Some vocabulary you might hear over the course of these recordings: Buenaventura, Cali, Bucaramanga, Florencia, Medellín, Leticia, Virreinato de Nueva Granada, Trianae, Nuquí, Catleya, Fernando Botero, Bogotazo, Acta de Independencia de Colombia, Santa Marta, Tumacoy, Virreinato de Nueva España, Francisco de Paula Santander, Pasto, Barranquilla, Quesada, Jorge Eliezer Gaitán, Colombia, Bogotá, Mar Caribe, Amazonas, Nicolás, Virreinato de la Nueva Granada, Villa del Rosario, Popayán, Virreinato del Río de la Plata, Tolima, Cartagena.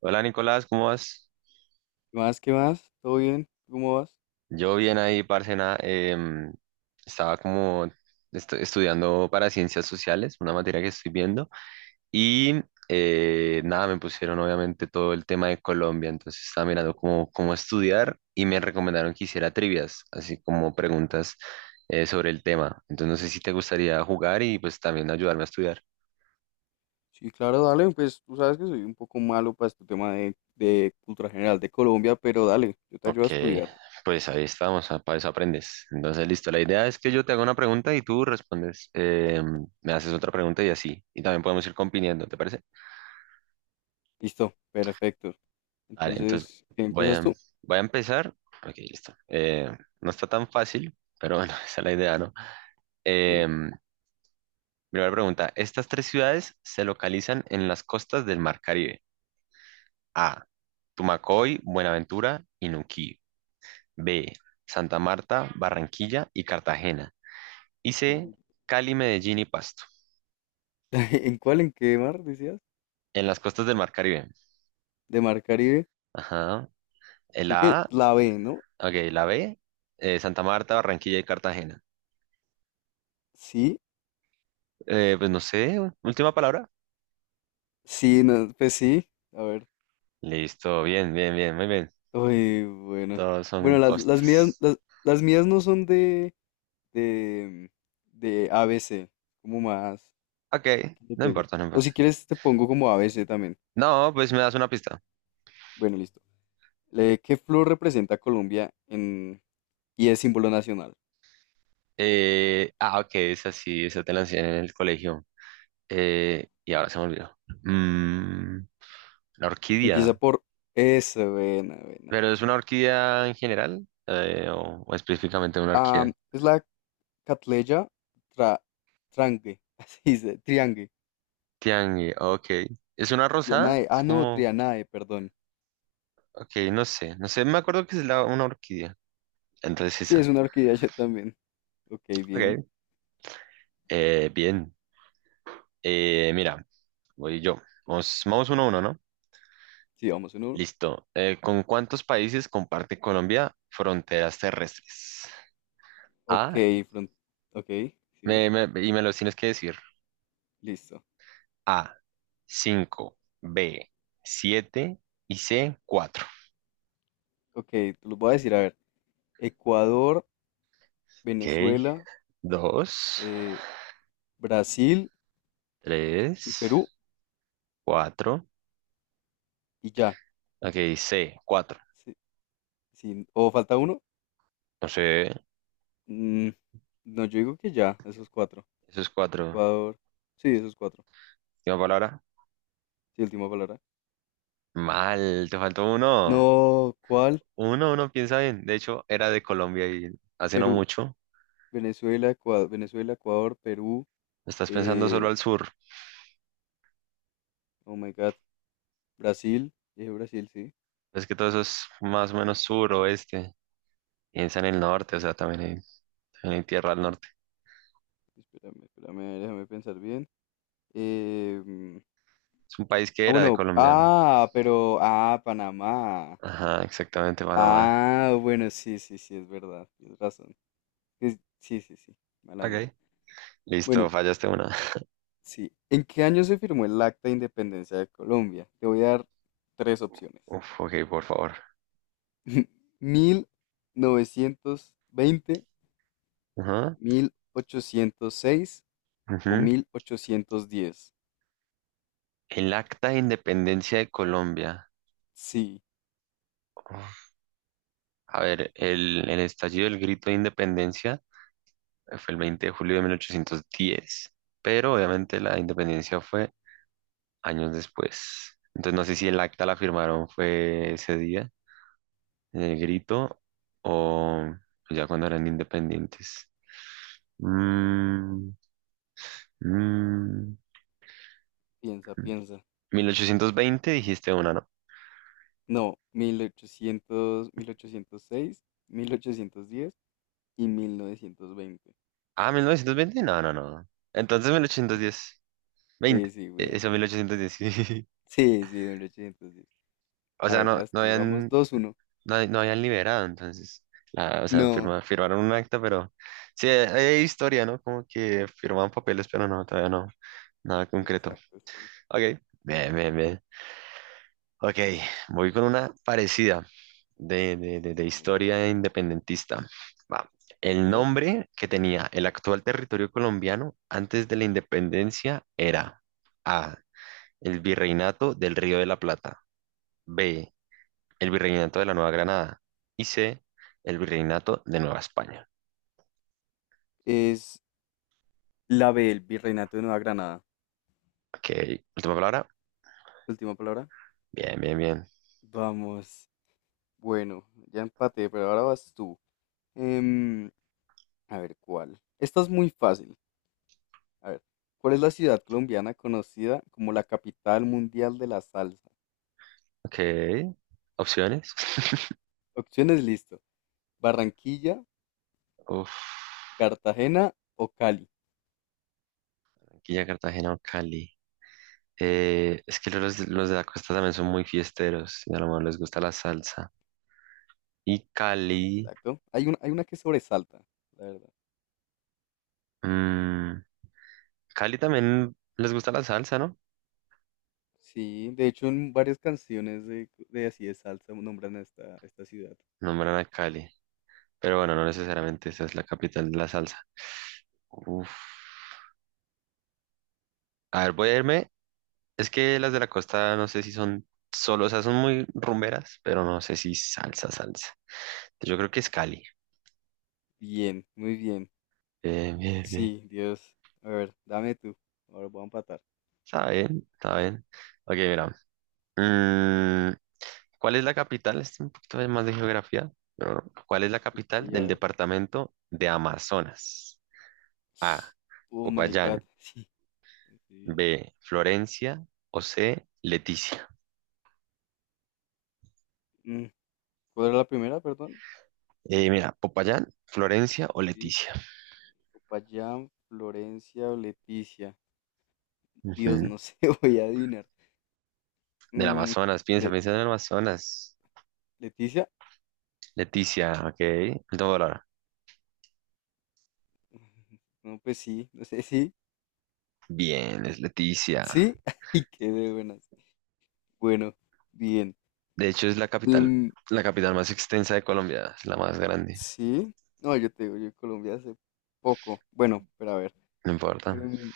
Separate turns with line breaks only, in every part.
Hola Nicolás, ¿cómo vas?
¿Qué más? ¿Qué más? ¿Todo bien? ¿Cómo vas?
Yo bien ahí, parce, em, estaba como estudiando para ciencias sociales, una materia que estoy viendo, y nada, me pusieron obviamente todo el tema de Colombia, entonces estaba mirando cómo estudiar y me recomendaron que hiciera trivias, así como preguntas sobre el tema. Entonces no sé si te gustaría jugar y pues también ayudarme a estudiar.
Sí, claro, dale, pues tú sabes que soy un poco malo para este tema de cultura general de Colombia, pero dale, yo te ayudo
Ok,
a estudiar.
pues ahí estamos, para eso aprendes. Entonces, listo, la idea es que yo te haga una pregunta y tú respondes, me haces otra pregunta y así. Y también podemos ir compitiendo, ¿te parece?
Listo, perfecto.
Vale, entonces
Entonces, ¿qué
voy
empiezas
a,
tú?
voy a empezar. Ok, listo. No está tan fácil, pero bueno, esa es la idea, ¿no?
Ok,
Em, Primera pregunta, estas tres ciudades se localizan en las costas del Mar Caribe. A, Tumacoy, Buenaventura y Nuquí. B, Santa Marta, Barranquilla y Cartagena. Hice
voy.
Cali, Medellín y Pasto,
¿En cuál? ¿En qué mar decías?
en las costas del Mar Caribe.
De Mar Caribe.
Ajá. El
Creo que
A,
la B, ¿no?
ok, la B, Santa Marta, Barranquilla y Cartagena.
Sí,
Pues no sé, última palabra.
sí, no, pues sí. A ver.
Listo, bien, bien, bien, muy bien.
Uy, bueno.
Todos
Bueno,
son
las mías,
costas.
las mías no son de, de A B C como más.
Ok,
Le
no
pegues.
importa, no
O
importa.
si quieres, te pongo como A B C también.
No, pues me das una pista.
Bueno, listo. ¿Qué flor representa a Colombia en y es símbolo nacional?
Ah, ok, esa sí, esa te la enseñé en el colegio. Y ahora se me olvidó. Mm, la
Empieza
orquídea.
por E, S, buena, buena.
¿Pero es una orquídea en general? O específicamente una orquídea?
Es la Catleya tra... Trangue, así dice, Triangue.
Tiangue, ok. ¿Es una rosada?
Trianae,
Es
ah, no,
como,
Trianae, perdón.
ok, no sé, no sé, me acuerdo que es una orquídea. Entonces
Sí, es
esa.
una orquídea yo también. Ok, bien.
Ok. Bien. Mira, voy yo. Vamos, vamos uno a uno, ¿no?
Sí, vamos en uno.
Listo. ¿Con cuántos países comparte Colombia fronteras terrestres?
Ok,
A,
front... ok, sí,
y me los tienes que decir.
listo.
A, 5, B, siete y C, cuatro.
Ok, te los voy a decir, a ver. Ecuador,
Ok,
Venezuela,
2,
eh, Brasil
3,
y Perú
4,
y ya.
ok, C, 4.
Sí, sí, ¿o falta uno?
No sé,
Mm, no, yo digo que ya, esos cuatro.
esos cuatro.
Ecuador. Sí, esos cuatro.
Última palabra.
Sí, última palabra.
Mal, te faltó uno.
No, ¿cuál?
Uno piensa bien. De hecho, era de Colombia y hace no
Perú,
mucho.
Venezuela, Ecuador, Venezuela, Ecuador, Perú.
Estás pensando solo
eh,
al sur.
oh my God. Brasil. Dije Brasil, sí.
Es que todo eso es más o menos sur, oeste. Piensa en el norte, o sea, también hay tierra al norte.
Espérame, espérame, déjame pensar bien. Eh, mm,
Es un país que
ah,
era de
bueno.
Colombia.
Ah, pero. Ah, Panamá.
Ajá, exactamente, Panamá.
Ah, bueno, sí, sí, sí, es verdad. Tienes razón. Sí, sí, sí. Mala mía.
Ok. Listo,
Bueno,
fallaste una.
sí. ¿En qué año se firmó el Acta de Independencia de Colombia? Te voy a dar tres opciones.
Uf, ok, por favor.
mil mil novecientos veinte,
Ajá,
1806 o
ujú.
1810.
El Acta de Independencia de Colombia.
Sí,
Uf. A ver, el estallido del grito de independencia fue el 20 de julio de 1810, pero obviamente la independencia fue años después. Entonces no sé si el acta la firmaron fue ese día, en el grito, o ya cuando eran independientes. Mm, mm,
piensa, piensa.
1820 dijiste una, ¿no?
No, 1806, 1810 y 1920.
Ah, 1920 no, no, no. Entonces 1810, 20,
Sí, sí, bien,
eso
bien.
1810, sí.
Sí, sí, 1810.
O
A
sea,
ver, vas tú, vamos dos, uno.
no, no habían liberado, entonces, la, o sea,
No,
firmaron un acta, pero sí, hay historia, ¿no? Como que firmaban papeles, pero no, todavía no, nada concreto.
exacto. Sí.
Ok, bien, bien, bien. Ok, voy con una parecida de
Oh my God.
historia independentista. Va.
A
El
ver.
nombre que tenía el actual territorio colombiano antes de la independencia era A. El Virreinato del Río de la Plata. B. El Virreinato de la Nueva Granada y C, el Virreinato de Nueva España.
Es la B, el Virreinato de Nueva Granada.
Ok, última palabra.
Última palabra.
Bien, bien, bien.
Vamos. Bueno, ya empaté, pero ahora vas tú. Em, a ver, ¿cuál? Esta es muy fácil. A ver, ¿cuál es la ciudad colombiana conocida como la capital mundial de la salsa?
Ok, opciones.
Opciones, listo. Barranquilla,
Uf,
Cartagena o Cali.
Barranquilla, Cartagena o Cali. Es que los de la costa también son muy fiesteros y a lo mejor les gusta la salsa. Y Cali,
Exacto. Hay una que sobresalta, la verdad.
mm, Cali también les gusta la salsa, ¿no?
Sí, de hecho en varias canciones de así de salsa nombran a esta ciudad.
Nombran a Cali, pero bueno, no necesariamente esa es la capital de la salsa. Uf. A ver, voy a irme. Es que las de la costa no sé si son solo, o sea, son muy rumberas, pero no sé si salsa, salsa. Yo creo que es Cali.
Bien, muy bien.
Bien, bien, bien.
Sí, Dios. A ver, dame tú. Ahora voy a empatar.
Está bien, está bien. Ok, mira. mm, ¿Cuál es la capital? Este es un poquito de más de geografía, pero ¿cuál es la capital
Y ya, a
del
ver.
departamento de Amazonas? A.
Oh my God.
Popayán.
Sí.
B. Florencia. O C. Leticia.
Mm, ¿Cuál era la primera, perdón?
Mira, Popayán, Florencia o
Sí.
Leticia.
Popayán, Florencia o Leticia. Dios,
Ujú.
no sé, voy a adivinar.
Del
Mm,
Amazonas, piensa,
Le-
piensa en el Amazonas.
¿Leticia?
Leticia, ok. Último dólar.
No, pues sí, no sé, sí,
Bien, es Leticia.
sí. Ay, qué de buenas. Bueno, bien.
De hecho, es
Em,
la capital más extensa de Colombia, es la más grande.
sí. No, yo te digo, yo en Colombia hace poco. Bueno, pero a ver.
No importa.
Em,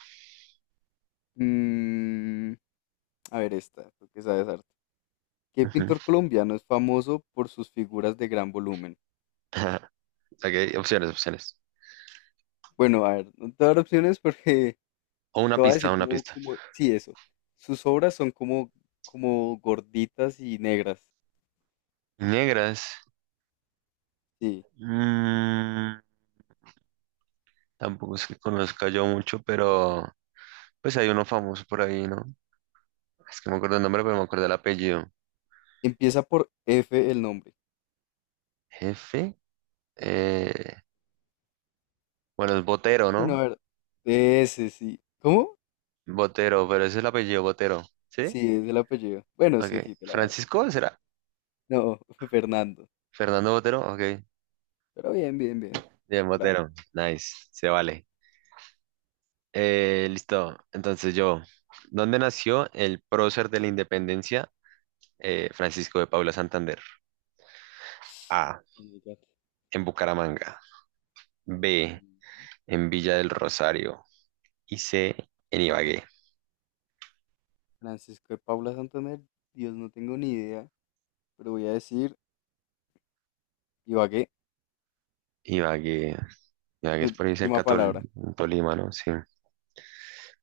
mm, A ver esta, tú que sabes arte. ¿Qué
Ujú.
pintor colombiano es famoso por sus figuras de gran volumen?
Ok, opciones, opciones.
Bueno, a ver, no te voy a dar opciones porque
O una
te voy a
pista,
decir
una
como,
pista.
como, sí, eso. Sus obras son como gorditas y negras.
Negras.
Sí.
mm, Tampoco es que conozca yo mucho, pero pues hay uno famoso por ahí, ¿no? Es que no me acuerdo el nombre, pero me acuerdo el apellido.
Empieza por F el nombre.
Jefe. eh, bueno, es Botero,
Bueno,
¿no?
a ver, de ese sí. ¿Cómo?
Botero, pero ese es el apellido Botero. ¿Sí?
Sí, es el apellido. Bueno,
Ok.
sí, sí, te la valgo.
Francisco, ¿será?
No, Fernando.
Fernando Botero, ok.
Pero bien, bien, bien.
Bien,
Te la valgo.
Botero. Nice, se vale. Listo. Entonces yo, ¿dónde nació el prócer de la independencia? Francisco de Paula Santander. A,
Oh my God.
en Bucaramanga. B,
Mm,
en Villa del Rosario. Y C, en Ibagué.
Francisco de Paula Santander, Dios, no tengo ni idea, pero voy a decir Ibagué,
Ibagué. Ibagué es por ahí
última
cerca de
palabra.
Tolima, ¿no? Sí.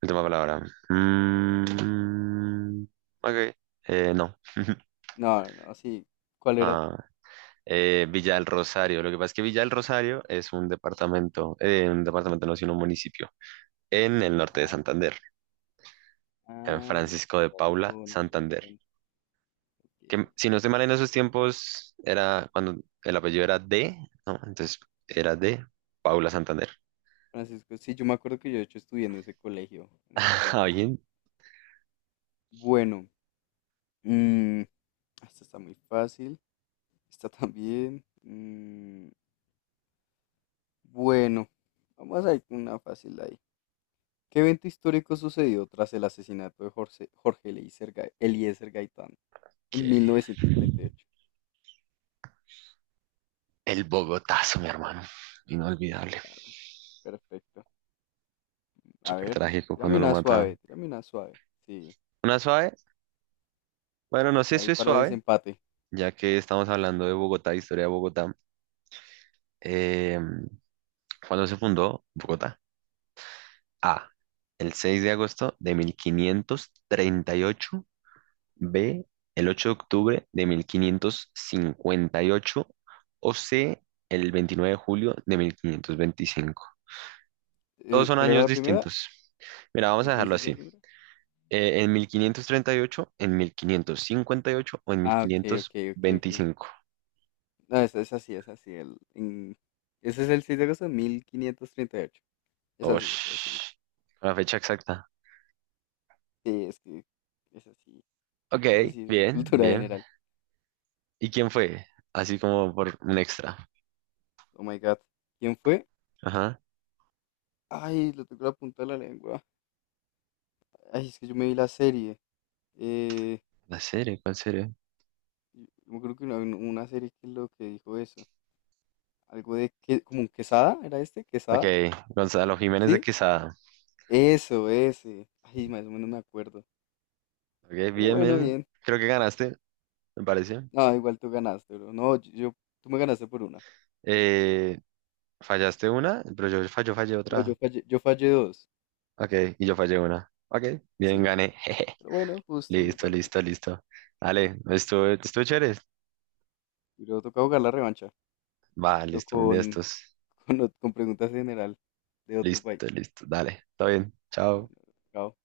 Última palabra. Mm, ok. No.
No, no, sí. ¿Cuál era?
Ah, Villa del Rosario. Lo que pasa es que Villa del Rosario es un departamento no, sino un municipio en el norte de
Ah, ok.
Santander, en
Ah,
Francisco
con
de Paula,
razón, con
Santander.
razón. Ok,
Que
ok.
si no estoy mal en esos tiempos era cuando el apellido era de, ¿no? Entonces era de Paula Santander.
Francisco, sí, yo me acuerdo que yo de hecho estudié en ese colegio, allí en Kennedy.
Alguien
Bueno, mm, esta está muy fácil. Esta también. Bueno, vamos a ir con una fácil ahí. ¿Qué evento histórico sucedió tras el asesinato de Jorge Eliezer Gaitán en
que
1948?
el Bogotazo, mi hermano, inolvidable.
Claro, perfecto. A
Súper
ver,
trágico
tírame
cuando lo
una suave,
mataron.
tírame una suave. Sí,
Una suave, bueno, no sé si
ahí
es
para
suave,
desempate.
ya que estamos hablando de Bogotá, historia de Bogotá. Em, ¿Cuándo se fundó Bogotá? A. El 6 de agosto de 1538. B. El 8 de octubre de 1558. O C. El 29 de julio de 1525. Todos
Eh,
son
¿cuál era
años
la primera?
distintos. Mira, vamos
¿Me
a
me
dejarlo
dices
así.
la primera?
En 1538, en 1558 o en mil
Ah, ok, ok,
quinientos
ok, ok.
veinticinco.
No, es así, es así. Ese es el 6 de agosto de 1538. Es así, es así.
Osh, la fecha exacta.
Sí, es que es así.
Ok,
Es así, es de
bien,
cultura
bien.
general.
¿Y quién fue? Así como por un extra.
Oh my God. ¿Quién fue?
Ajá.
Ay, lo tengo la punta de la lengua. Ay, es que yo me vi la serie. Eh,
¿La serie? ¿Cuál serie?
yo me acuerdo que una serie que lo que dijo eso. Algo de que, como un Quesada, ¿era este?
Ok,
¿Quesada?
Gonzalo Jiménez de
¿Sí?
Quesada.
Eso, ese. Ay, más o menos me acuerdo.
Ok,
Pero
bien,
bueno,
bien.
bien.
Creo que ganaste, me parece.
No, igual tú ganaste, bro. No, tú me ganaste por una.
Eh, Fallaste una, pero yo fallo, fallé
No, yo
otra.
fallé, yo fallé dos.
Ok, y yo fallé una. Ok, bien,
Sí.
gané. Jeje.
Pero bueno, justo, no
Listo,
pasa nada.
listo, listo. Dale, estuvo, estuvo chévere.
Y luego toca jugar la revancha,
Va,
pero
listo, un día
con,
estos.
con preguntas general de otro país.
Listo, listo, dale. Está bien, chao.
Bueno, chao.